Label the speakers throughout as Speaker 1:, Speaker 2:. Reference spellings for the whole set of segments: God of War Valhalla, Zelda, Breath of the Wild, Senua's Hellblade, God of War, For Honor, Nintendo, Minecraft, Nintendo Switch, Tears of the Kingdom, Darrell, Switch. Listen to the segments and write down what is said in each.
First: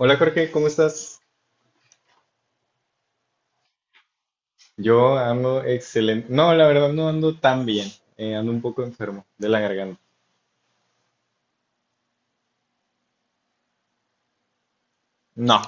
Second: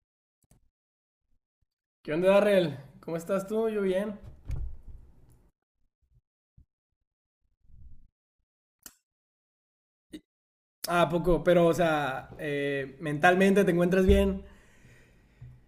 Speaker 1: Hola Jorge, ¿cómo estás?
Speaker 2: ¿Qué onda, Darrell? ¿Cómo estás tú? Yo bien.
Speaker 1: Yo ando excelente. No, la verdad no ando tan bien. Ando un poco enfermo de la garganta.
Speaker 2: Ah, poco, pero, o sea, mentalmente te encuentras bien.
Speaker 1: No,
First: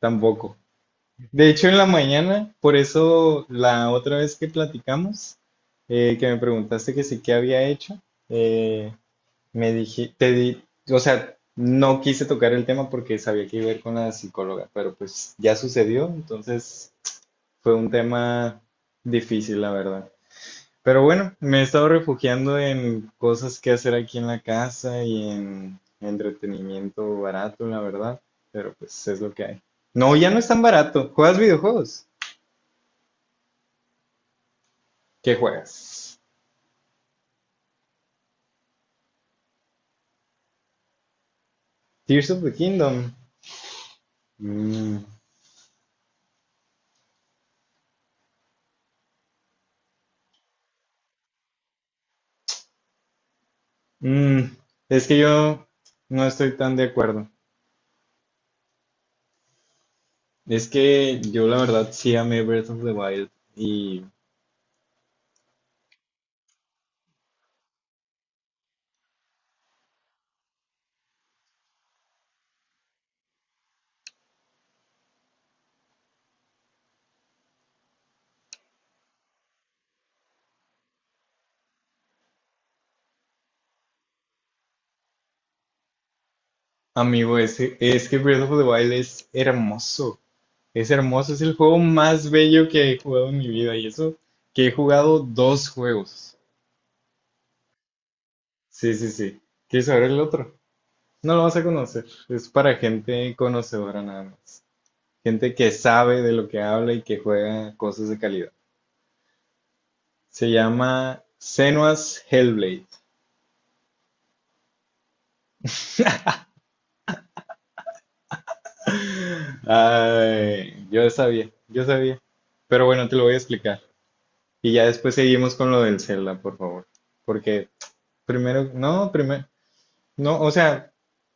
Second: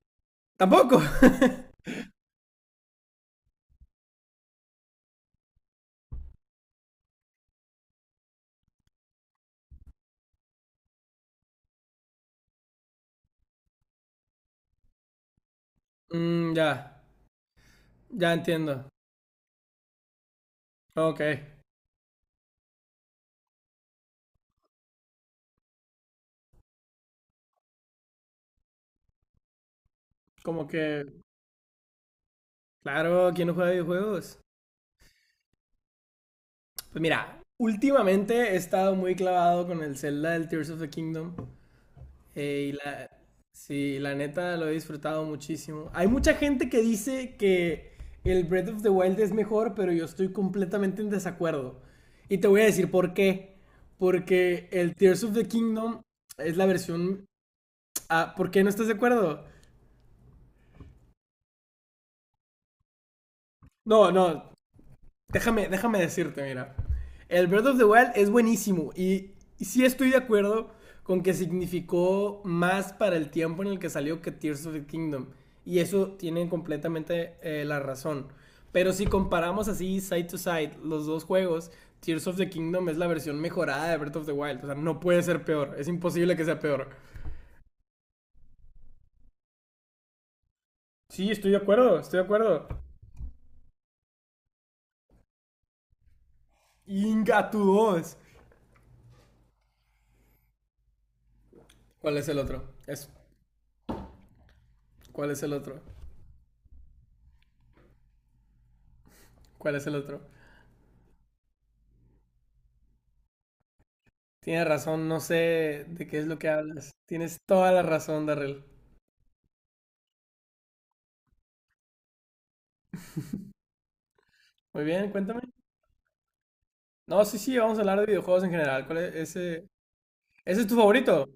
Speaker 1: tampoco.
Speaker 2: Tampoco.
Speaker 1: De hecho, en la mañana, por eso la otra vez que platicamos, que me preguntaste que sí que había hecho, eh, me dije, te di, o sea, no quise tocar el tema porque sabía que iba a ir con la psicóloga, pero pues ya sucedió,
Speaker 2: Mm, ya,
Speaker 1: entonces fue un
Speaker 2: ya
Speaker 1: tema
Speaker 2: entiendo.
Speaker 1: difícil, la verdad. Pero
Speaker 2: Ok,
Speaker 1: bueno, me he estado refugiando en cosas que hacer aquí en la casa y en entretenimiento barato, la verdad. Pero pues es lo que hay. No, ya no es tan
Speaker 2: como que,
Speaker 1: barato. ¿Juegas videojuegos?
Speaker 2: claro, ¿quién no juega videojuegos?
Speaker 1: ¿Qué juegas?
Speaker 2: Pues mira, últimamente he estado muy clavado con el Zelda del Tears of the Kingdom.
Speaker 1: Tears of the
Speaker 2: Eh, y la,
Speaker 1: Kingdom.
Speaker 2: sí, la neta lo he
Speaker 1: Mm,
Speaker 2: disfrutado muchísimo. Hay mucha gente que dice que el Breath of the Wild es mejor, pero yo estoy completamente en desacuerdo. Y te voy a decir por qué.
Speaker 1: mm,
Speaker 2: Porque el
Speaker 1: Es que
Speaker 2: Tears of the
Speaker 1: yo
Speaker 2: Kingdom
Speaker 1: no estoy
Speaker 2: es la
Speaker 1: tan de
Speaker 2: versión...
Speaker 1: acuerdo.
Speaker 2: Ah, ¿por qué no estás de acuerdo?
Speaker 1: Es que yo la verdad sí amé Breath of the Wild. Y
Speaker 2: No, no, déjame decirte, mira. El Breath of the Wild es buenísimo y sí estoy de acuerdo con que significó más para el tiempo en el que salió que Tears of the Kingdom. Y eso tienen completamente la razón. Pero si comparamos así side to side los dos juegos, Tears of the Kingdom es la versión mejorada de Breath of the Wild. O sea, no puede ser peor. Es imposible que sea peor.
Speaker 1: amigo, es que Breath of the Wild es hermoso. Es
Speaker 2: Sí,
Speaker 1: hermoso, es
Speaker 2: estoy
Speaker 1: el
Speaker 2: de
Speaker 1: juego
Speaker 2: acuerdo, estoy de
Speaker 1: más
Speaker 2: acuerdo.
Speaker 1: bello que he jugado en mi vida y eso que he jugado dos juegos.
Speaker 2: Inga, tu dos.
Speaker 1: Sí, sí, sí. ¿Quieres saber el otro? No lo vas a conocer.
Speaker 2: ¿Cuál es el
Speaker 1: Es
Speaker 2: otro?
Speaker 1: para
Speaker 2: Eso.
Speaker 1: gente conocedora nada más.
Speaker 2: ¿Cuál es el
Speaker 1: Gente que
Speaker 2: otro?
Speaker 1: sabe de lo que habla y que juega cosas de calidad.
Speaker 2: ¿Cuál es el otro?
Speaker 1: Se llama Senua's Hellblade.
Speaker 2: Tienes razón, no sé de qué es lo que hablas. Tienes toda la razón, Darrell.
Speaker 1: Ay, yo sabía, yo sabía. Pero bueno, te lo voy a explicar. Y
Speaker 2: Muy
Speaker 1: ya
Speaker 2: bien,
Speaker 1: después
Speaker 2: cuéntame.
Speaker 1: seguimos con lo del Zelda, por favor.
Speaker 2: No, sí, sí,
Speaker 1: Porque
Speaker 2: vamos a hablar de videojuegos en general. ¿Cuál es
Speaker 1: primero,
Speaker 2: ese?
Speaker 1: no, o
Speaker 2: ¿Ese es tu
Speaker 1: sea,
Speaker 2: favorito?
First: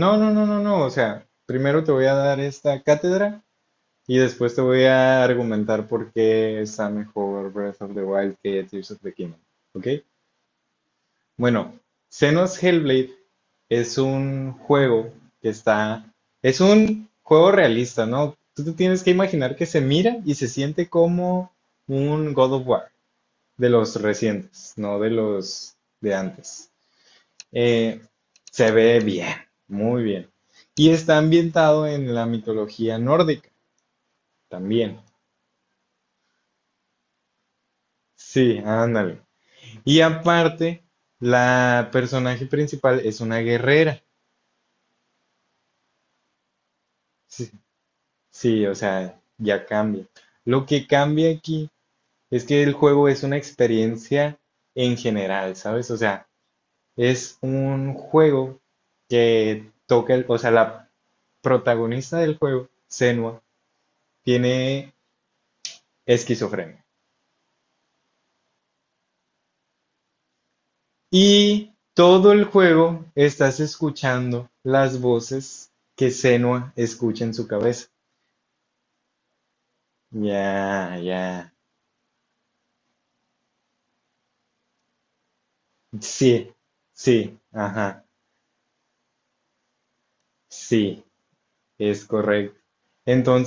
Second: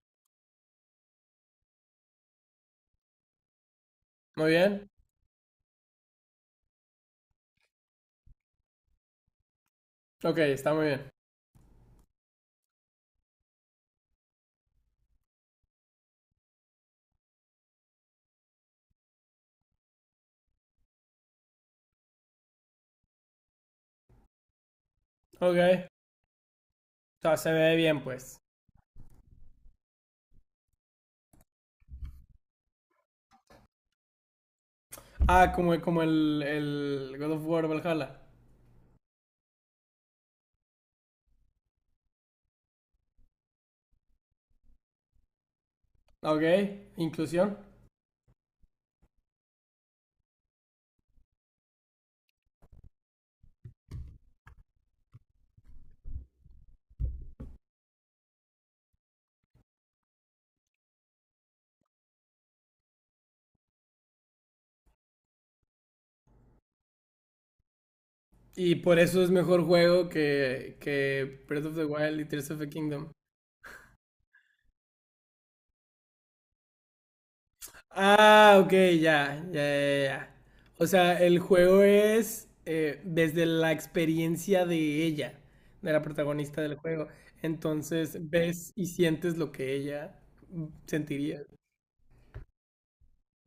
Speaker 1: no, no, no, no, no. O sea, primero te voy a dar esta cátedra y
Speaker 2: Muy
Speaker 1: después te voy
Speaker 2: bien.
Speaker 1: a argumentar por qué está mejor Breath of the Wild que Tears of the Kingdom. ¿Ok?
Speaker 2: Ok, está muy bien.
Speaker 1: Bueno, Xenos Hellblade es un juego que está. Es un juego realista, ¿no? Tú te tienes que imaginar que se mira y se siente como un God of War de los recientes, no de los
Speaker 2: Ok.
Speaker 1: de antes.
Speaker 2: O sea, se ve
Speaker 1: Eh,
Speaker 2: bien, pues.
Speaker 1: Se ve bien, muy bien. Y está ambientado en la mitología nórdica, también.
Speaker 2: Ah, como, como el God of War Valhalla.
Speaker 1: Sí, ándale. Y aparte, la personaje principal es una guerrera.
Speaker 2: Ok,
Speaker 1: Sí,
Speaker 2: inclusión.
Speaker 1: sí, o sea, ya cambia. Lo que cambia aquí es que el juego es una experiencia en general, ¿sabes? O sea, es un juego que toca el, o sea, la protagonista del juego, Senua, tiene esquizofrenia.
Speaker 2: Y por eso es mejor juego que Breath
Speaker 1: Y
Speaker 2: of the Wild y
Speaker 1: todo el
Speaker 2: Tears of the
Speaker 1: juego
Speaker 2: Kingdom.
Speaker 1: estás escuchando las voces que Senua escucha en su cabeza.
Speaker 2: Ah, ok, ya, ya, ya, ya. O
Speaker 1: Ya,
Speaker 2: sea, el
Speaker 1: ya.
Speaker 2: juego es desde la experiencia de ella, de la
Speaker 1: Sí,
Speaker 2: protagonista del juego.
Speaker 1: sí, ajá,
Speaker 2: Entonces ves y sientes lo que ella
Speaker 1: sí,
Speaker 2: sentiría.
Speaker 1: es correcto.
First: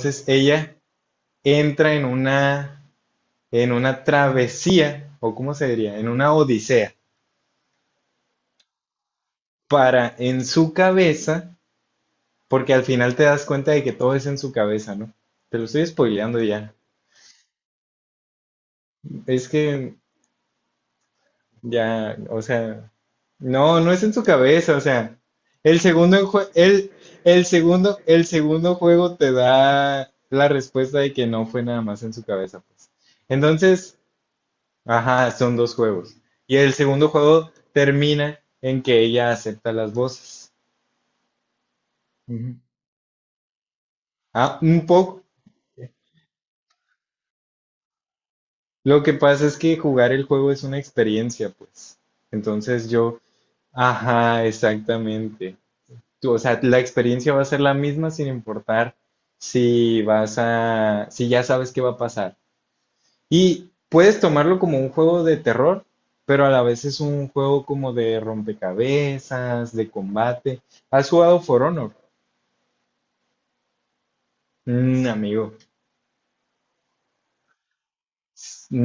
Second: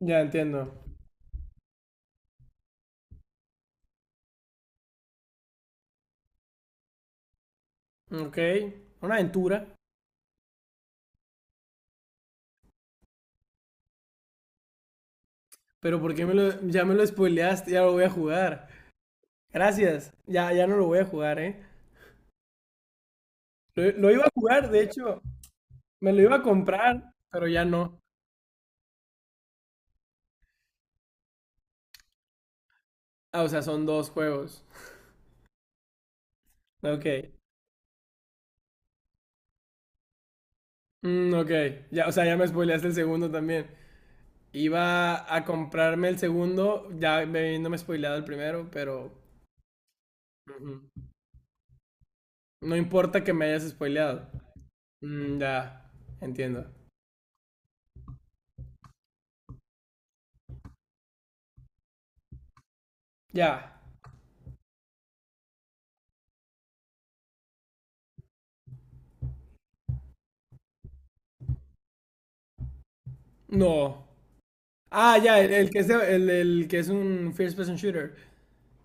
Speaker 2: Ya entiendo.
Speaker 1: ella entra en una travesía, o cómo se diría, en una odisea,
Speaker 2: Ok, una aventura.
Speaker 1: para en su cabeza, porque al final te das cuenta de que todo es en su cabeza, ¿no? Te lo estoy
Speaker 2: Pero ¿por qué me
Speaker 1: spoileando
Speaker 2: lo,
Speaker 1: ya.
Speaker 2: ya me lo spoileaste? Ya lo voy a jugar.
Speaker 1: Es que
Speaker 2: Gracias. Ya, ya no lo voy a jugar, ¿eh?
Speaker 1: ya, o sea, no,
Speaker 2: Lo,
Speaker 1: no es
Speaker 2: lo
Speaker 1: en su
Speaker 2: iba a jugar,
Speaker 1: cabeza, o
Speaker 2: de
Speaker 1: sea,
Speaker 2: hecho,
Speaker 1: el
Speaker 2: me
Speaker 1: segundo,
Speaker 2: lo iba a
Speaker 1: enjue- el,
Speaker 2: comprar, pero ya no.
Speaker 1: el segundo juego te da la respuesta de que no fue nada más en su cabeza, pues.
Speaker 2: Ah, o sea, son
Speaker 1: Entonces,
Speaker 2: dos juegos.
Speaker 1: ajá, son dos juegos. Y el segundo
Speaker 2: Ok.
Speaker 1: juego termina en que ella acepta las voces.
Speaker 2: Mm, ok, ya, o sea, ya me
Speaker 1: Ujú.
Speaker 2: spoileaste el segundo también.
Speaker 1: Ah, un poco.
Speaker 2: Iba a comprarme el segundo, ya me- no me he spoileado el primero,
Speaker 1: Lo
Speaker 2: pero
Speaker 1: que pasa es que jugar el juego es
Speaker 2: ujú.
Speaker 1: una experiencia, pues.
Speaker 2: No
Speaker 1: Entonces yo,
Speaker 2: importa que me hayas spoileado.
Speaker 1: ajá,
Speaker 2: Mm,
Speaker 1: exactamente.
Speaker 2: ya,
Speaker 1: Tú, o sea,
Speaker 2: entiendo.
Speaker 1: la experiencia va a ser la misma sin importar si vas a, si ya sabes qué va a pasar. Y
Speaker 2: Ya,
Speaker 1: puedes tomarlo como un juego de terror, pero a la vez es un juego como de rompecabezas, de combate. ¿Has jugado For Honor?
Speaker 2: no.
Speaker 1: Mm,
Speaker 2: Ah, ya,
Speaker 1: amigo,
Speaker 2: el que es de- el que es un first person shooter.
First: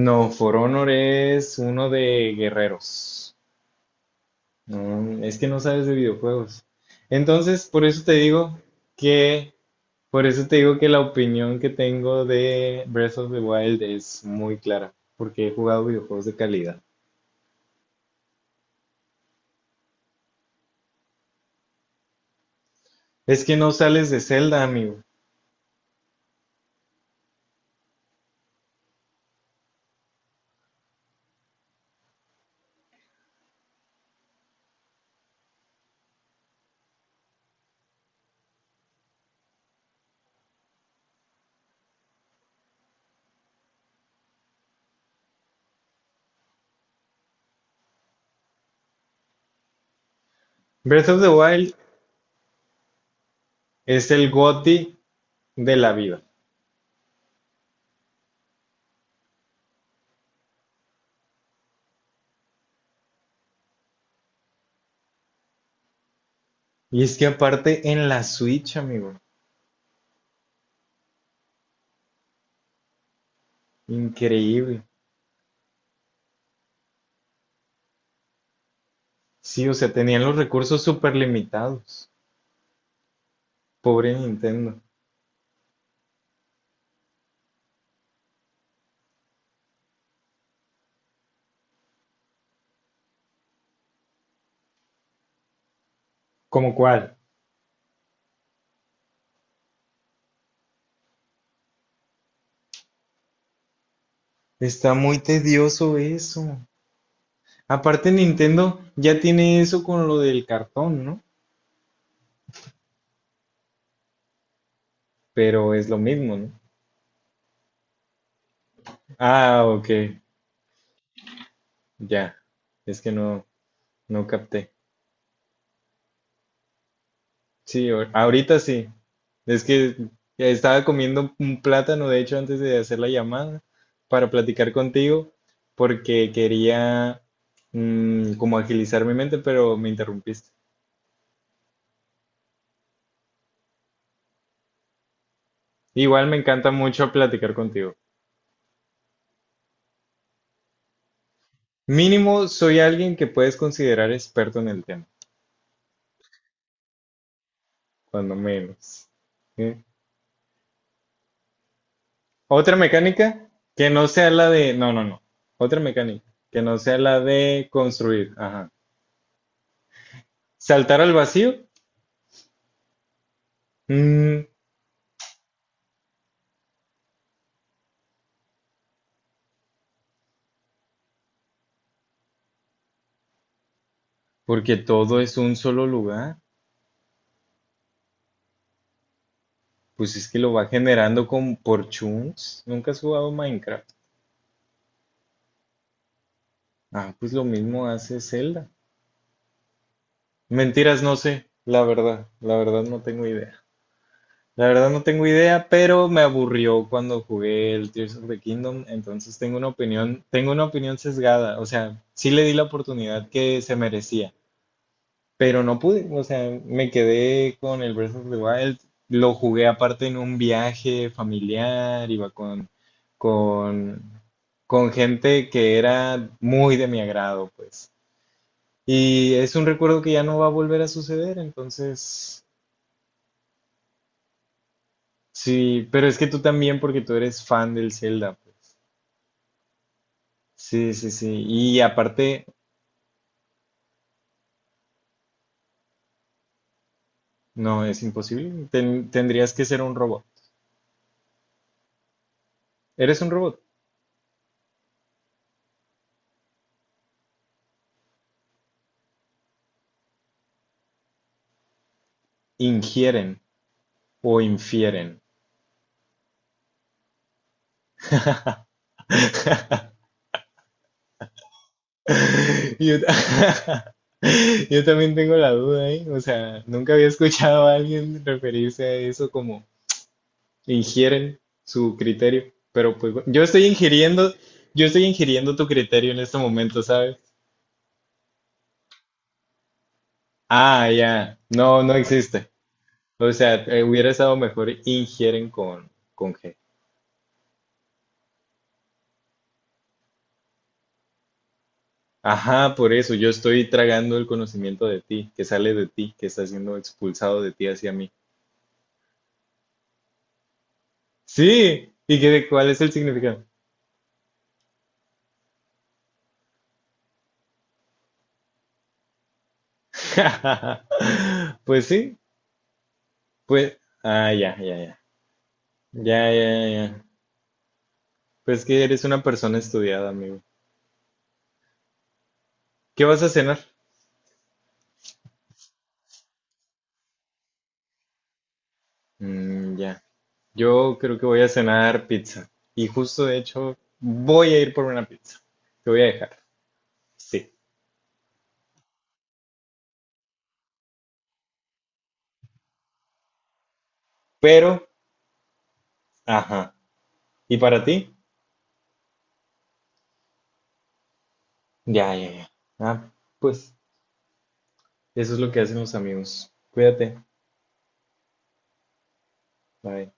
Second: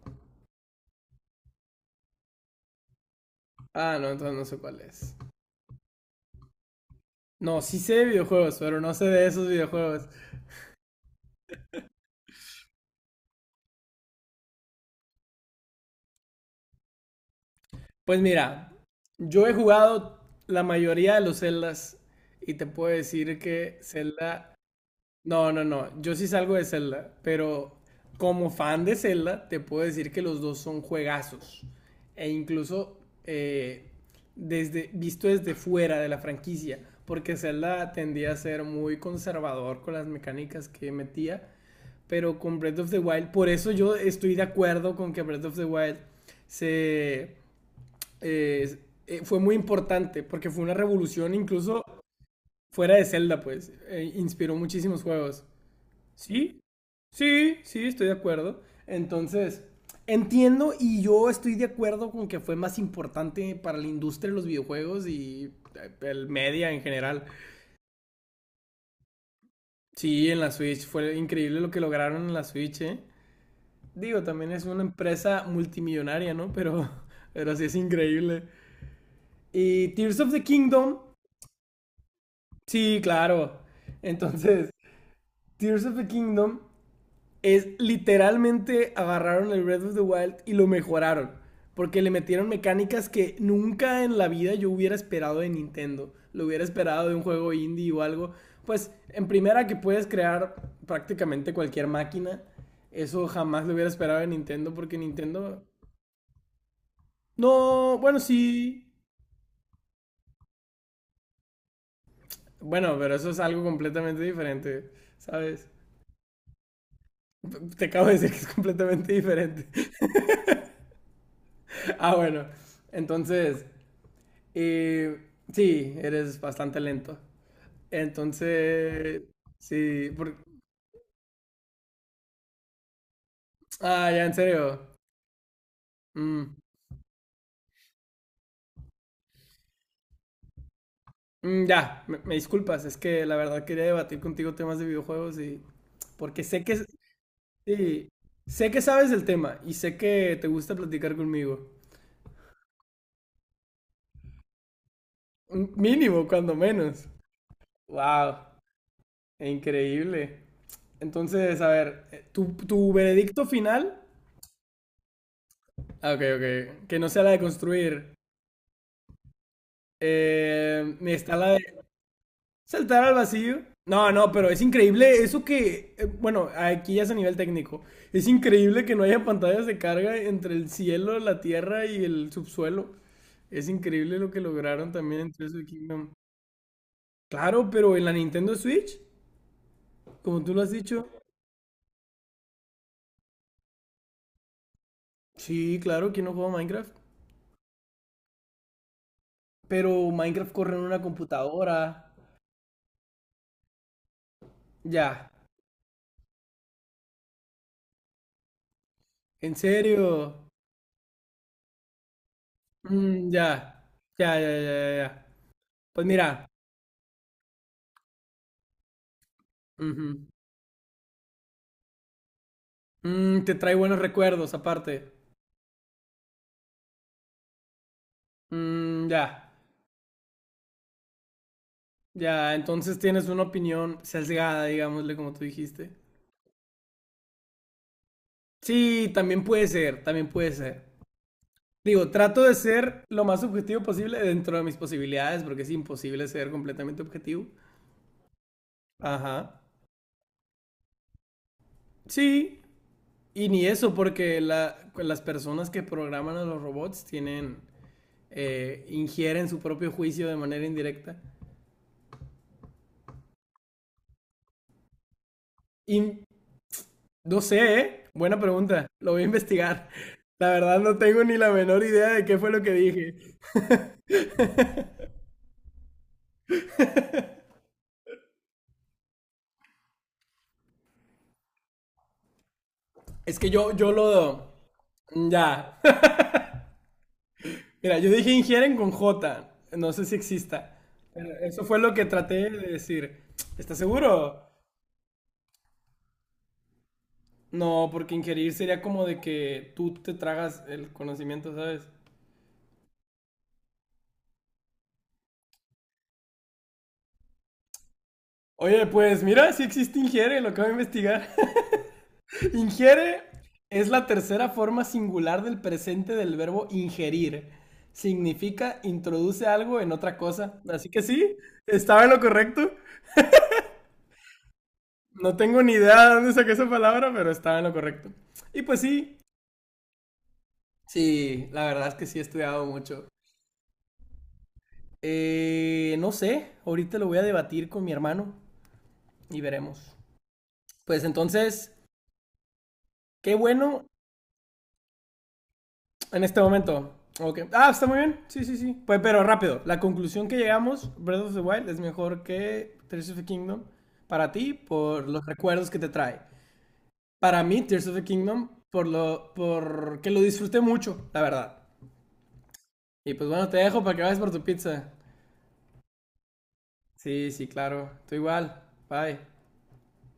Speaker 1: no, For Honor es uno de guerreros.
Speaker 2: Ah, no, entonces no sé cuál es.
Speaker 1: Mm, es que no sabes de videojuegos.
Speaker 2: No,
Speaker 1: Entonces,
Speaker 2: sí
Speaker 1: por
Speaker 2: sé
Speaker 1: eso
Speaker 2: de
Speaker 1: te
Speaker 2: videojuegos,
Speaker 1: digo
Speaker 2: pero no sé de esos
Speaker 1: que
Speaker 2: videojuegos.
Speaker 1: por eso te digo que la opinión que tengo de Breath of the Wild es muy clara, porque he jugado videojuegos de calidad.
Speaker 2: Pues mira, yo he jugado la mayoría de los Zeldas y te puedo decir
Speaker 1: Es que no
Speaker 2: que
Speaker 1: sales de
Speaker 2: Zelda
Speaker 1: Zelda, amigo.
Speaker 2: no, no, no. Yo sí salgo de Zelda, pero como fan de Zelda, te puedo decir que los dos son juegazos. E incluso eh, desde, visto desde fuera de la franquicia, porque Zelda tendía a ser muy conservador con las mecánicas que metía, pero con Breath of the Wild, por eso yo estoy de acuerdo con que Breath of the Wild se, eh, fue muy importante, porque fue una
Speaker 1: Breath of the
Speaker 2: revolución
Speaker 1: Wild
Speaker 2: incluso fuera de Zelda, pues,
Speaker 1: es el
Speaker 2: inspiró
Speaker 1: GOTY
Speaker 2: muchísimos juegos.
Speaker 1: de la vida.
Speaker 2: Sí, sí, sí, estoy de acuerdo. Entonces, entiendo y yo estoy de acuerdo con que fue más importante para la industria de los videojuegos y el media en
Speaker 1: Y es que
Speaker 2: general.
Speaker 1: aparte en la Switch, amigo,
Speaker 2: Sí, en la Switch fue increíble lo que lograron en la Switch, ¿eh? Digo, también es una
Speaker 1: increíble.
Speaker 2: empresa multimillonaria, ¿no? Pero, pero sí es increíble.
Speaker 1: Sí, o
Speaker 2: Y
Speaker 1: sea,
Speaker 2: Tears
Speaker 1: tenían
Speaker 2: of
Speaker 1: los
Speaker 2: the
Speaker 1: recursos
Speaker 2: Kingdom,
Speaker 1: súper limitados.
Speaker 2: sí, claro.
Speaker 1: Pobre
Speaker 2: Entonces,
Speaker 1: Nintendo.
Speaker 2: Tears of the Kingdom es literalmente agarraron el Breath of the Wild y lo mejoraron. Porque le metieron mecánicas que nunca en la vida yo hubiera esperado de Nintendo. Lo hubiera
Speaker 1: ¿Como
Speaker 2: esperado de
Speaker 1: cuál?
Speaker 2: un juego indie o algo. Pues en primera que puedes crear prácticamente cualquier máquina. Eso jamás lo hubiera esperado de Nintendo
Speaker 1: Está
Speaker 2: porque
Speaker 1: muy
Speaker 2: Nintendo...
Speaker 1: tedioso eso.
Speaker 2: No,
Speaker 1: Aparte
Speaker 2: bueno,
Speaker 1: Nintendo
Speaker 2: sí.
Speaker 1: ya tiene eso con lo del cartón, ¿no?
Speaker 2: Bueno, pero eso es algo completamente diferente, ¿sabes?
Speaker 1: Pero es lo mismo, ¿no?
Speaker 2: Te acabo de decir que es completamente
Speaker 1: Ah,
Speaker 2: diferente.
Speaker 1: ok,
Speaker 2: ah,
Speaker 1: ya.
Speaker 2: bueno.
Speaker 1: Es que no,
Speaker 2: Entonces,
Speaker 1: no capté.
Speaker 2: y sí, eres bastante lento.
Speaker 1: Sí, ahorita sí.
Speaker 2: Entonces,
Speaker 1: Es que
Speaker 2: sí, por-
Speaker 1: estaba comiendo un plátano, de hecho, antes de hacer la llamada
Speaker 2: Ah, ya,
Speaker 1: para
Speaker 2: en
Speaker 1: platicar
Speaker 2: serio.
Speaker 1: contigo, porque
Speaker 2: Mm,
Speaker 1: quería como agilizar mi mente, pero me interrumpiste.
Speaker 2: ya, me disculpas, es que la verdad quería debatir contigo temas de videojuegos y...
Speaker 1: Igual me
Speaker 2: Porque sé
Speaker 1: encanta
Speaker 2: que...
Speaker 1: mucho platicar contigo.
Speaker 2: Sí, sé que sabes del tema y sé que te gusta platicar conmigo.
Speaker 1: Mínimo, soy alguien que puedes considerar experto en el tema,
Speaker 2: Un Mínimo, cuando menos. Wow,
Speaker 1: cuando menos. ¿Sí?
Speaker 2: increíble. Entonces, a ver, tu,
Speaker 1: Otra
Speaker 2: tu veredicto
Speaker 1: mecánica que
Speaker 2: final...
Speaker 1: no sea la de... No, no, no. Otra
Speaker 2: Ah, Ok,
Speaker 1: mecánica que no
Speaker 2: ok,
Speaker 1: sea
Speaker 2: que no
Speaker 1: la
Speaker 2: sea la de
Speaker 1: de
Speaker 2: construir.
Speaker 1: construir. Ajá. Saltar al
Speaker 2: Está la
Speaker 1: vacío.
Speaker 2: de saltar al vacío. No, no,
Speaker 1: Mm,
Speaker 2: pero es increíble eso que, bueno, aquí ya es a nivel técnico. Es increíble que no haya pantallas de carga entre el cielo, la tierra y el subsuelo. Es increíble lo que
Speaker 1: porque
Speaker 2: lograron
Speaker 1: todo
Speaker 2: también en
Speaker 1: es un
Speaker 2: Tears of
Speaker 1: solo
Speaker 2: Kingdom.
Speaker 1: lugar.
Speaker 2: Claro, pero en la Nintendo Switch,
Speaker 1: Pues es que
Speaker 2: como
Speaker 1: lo
Speaker 2: tú lo
Speaker 1: va
Speaker 2: has dicho,
Speaker 1: generando por chunks. ¿Nunca has jugado Minecraft?
Speaker 2: sí, claro, ¿quién no juega Minecraft?
Speaker 1: Ah, pues lo mismo hace Zelda.
Speaker 2: Pero Minecraft corre en
Speaker 1: Mentiras,
Speaker 2: una
Speaker 1: no sé.
Speaker 2: computadora.
Speaker 1: La verdad no tengo idea. La verdad no tengo
Speaker 2: Ya,
Speaker 1: idea, pero me aburrió cuando jugué el Tears of the Kingdom, entonces
Speaker 2: en serio.
Speaker 1: tengo una opinión sesgada, o sea, sí le di la oportunidad
Speaker 2: Mm, ya,
Speaker 1: que se
Speaker 2: ya,
Speaker 1: merecía,
Speaker 2: ya, ya, ya, ya.
Speaker 1: pero no
Speaker 2: Pues
Speaker 1: pude, o
Speaker 2: mira,
Speaker 1: sea, me quedé con el Breath of the Wild, lo jugué aparte en
Speaker 2: ujú.
Speaker 1: un viaje familiar, iba con
Speaker 2: Mm, te trae buenos
Speaker 1: con
Speaker 2: recuerdos,
Speaker 1: con
Speaker 2: aparte.
Speaker 1: gente que era muy de mi agrado, pues.
Speaker 2: Mm,
Speaker 1: Y
Speaker 2: ya,
Speaker 1: es un recuerdo que ya no va a volver a suceder, entonces
Speaker 2: ya, entonces tienes una opinión sesgada, digámosle, como tú
Speaker 1: sí,
Speaker 2: dijiste.
Speaker 1: pero es que tú también, porque tú eres fan del Zelda, pues.
Speaker 2: Sí, también puede ser, también puede ser.
Speaker 1: Sí, sí, sí. Y
Speaker 2: Digo, trato
Speaker 1: aparte,
Speaker 2: de ser lo más objetivo posible dentro de mis posibilidades, porque es imposible ser completamente objetivo.
Speaker 1: no, es imposible. Tendrías
Speaker 2: Ajá.
Speaker 1: que ser un robot.
Speaker 2: Sí,
Speaker 1: ¿Eres un
Speaker 2: y
Speaker 1: robot?
Speaker 2: ni eso, porque la- las personas que programan a los robots tienen, ingieren su propio juicio de manera indirecta.
Speaker 1: Ingieren o infieren.
Speaker 2: Y no sé, ¿eh? Buena pregunta. Lo voy a investigar. La verdad no tengo ni la menor idea de qué fue lo que
Speaker 1: Yo,
Speaker 2: dije.
Speaker 1: ta- yo también tengo la duda, ¿eh? O sea, nunca había escuchado a alguien referirse a eso como ingieren su criterio. Pero pues bueno,
Speaker 2: Es que yo lo...
Speaker 1: yo estoy
Speaker 2: mm,
Speaker 1: ingiriendo tu
Speaker 2: ya.
Speaker 1: criterio en este momento, ¿sabes?
Speaker 2: Mira, yo dije ingieren con J. No sé si exista.
Speaker 1: Ah,
Speaker 2: Pero
Speaker 1: ya.
Speaker 2: eso fue
Speaker 1: No, no
Speaker 2: lo que
Speaker 1: existe.
Speaker 2: traté de decir.
Speaker 1: O sea,
Speaker 2: ¿Estás
Speaker 1: hubiera estado
Speaker 2: seguro?
Speaker 1: mejor ingieren con G.
Speaker 2: No, porque ingerir sería como de que tú te tragas el conocimiento, ¿sabes?
Speaker 1: Ajá, por eso yo estoy tragando el conocimiento de ti, que sale de ti, que está siendo expulsado de ti hacia mí.
Speaker 2: Oye, pues mira, si existe ingiere, lo acabo de investigar.
Speaker 1: Sí, ¿y qué, cuál es el
Speaker 2: Ingiere
Speaker 1: significado?
Speaker 2: es la tercera forma singular del presente del verbo ingerir. Significa introduce algo en otra cosa. Así que sí,
Speaker 1: Pues
Speaker 2: estaba en
Speaker 1: sí,
Speaker 2: lo correcto.
Speaker 1: pues, ah, ya, ya, ya,
Speaker 2: No tengo ni idea de
Speaker 1: ya,
Speaker 2: dónde saqué
Speaker 1: ya,
Speaker 2: esa
Speaker 1: ya.
Speaker 2: palabra, pero estaba en lo correcto. Y
Speaker 1: Pues
Speaker 2: pues
Speaker 1: que eres
Speaker 2: sí,
Speaker 1: una persona estudiada, amigo.
Speaker 2: sí, la verdad es que sí he estudiado
Speaker 1: ¿Qué
Speaker 2: mucho.
Speaker 1: vas a cenar?
Speaker 2: No sé, ahorita lo voy a debatir con mi hermano y
Speaker 1: Mm,
Speaker 2: veremos.
Speaker 1: ya, yo
Speaker 2: Pues
Speaker 1: creo que voy a
Speaker 2: entonces,
Speaker 1: cenar pizza. Y justo
Speaker 2: qué
Speaker 1: de hecho,
Speaker 2: bueno
Speaker 1: voy a ir por una pizza. Te voy a
Speaker 2: en
Speaker 1: dejar,
Speaker 2: este momento. Ok.
Speaker 1: sí.
Speaker 2: Ah, está muy bien. Sí, sí, sí. Pues, pero rápido. La conclusión que llegamos, Breath of the Wild es mejor que Tears of the Kingdom para ti
Speaker 1: Pero
Speaker 2: por los recuerdos que te trae.
Speaker 1: ajá.
Speaker 2: Para
Speaker 1: ¿Y
Speaker 2: mí,
Speaker 1: para
Speaker 2: Tears of the
Speaker 1: ti?
Speaker 2: Kingdom, por lo, por que lo disfruté mucho, la verdad.
Speaker 1: Ya, ya, ya. Ah,
Speaker 2: Y pues bueno, te
Speaker 1: pues
Speaker 2: dejo para que vayas por tu pizza.
Speaker 1: eso es lo que hacen los amigos. Cuídate.
Speaker 2: Sí, sí, claro. Tú igual. Bye.
Speaker 1: Bye.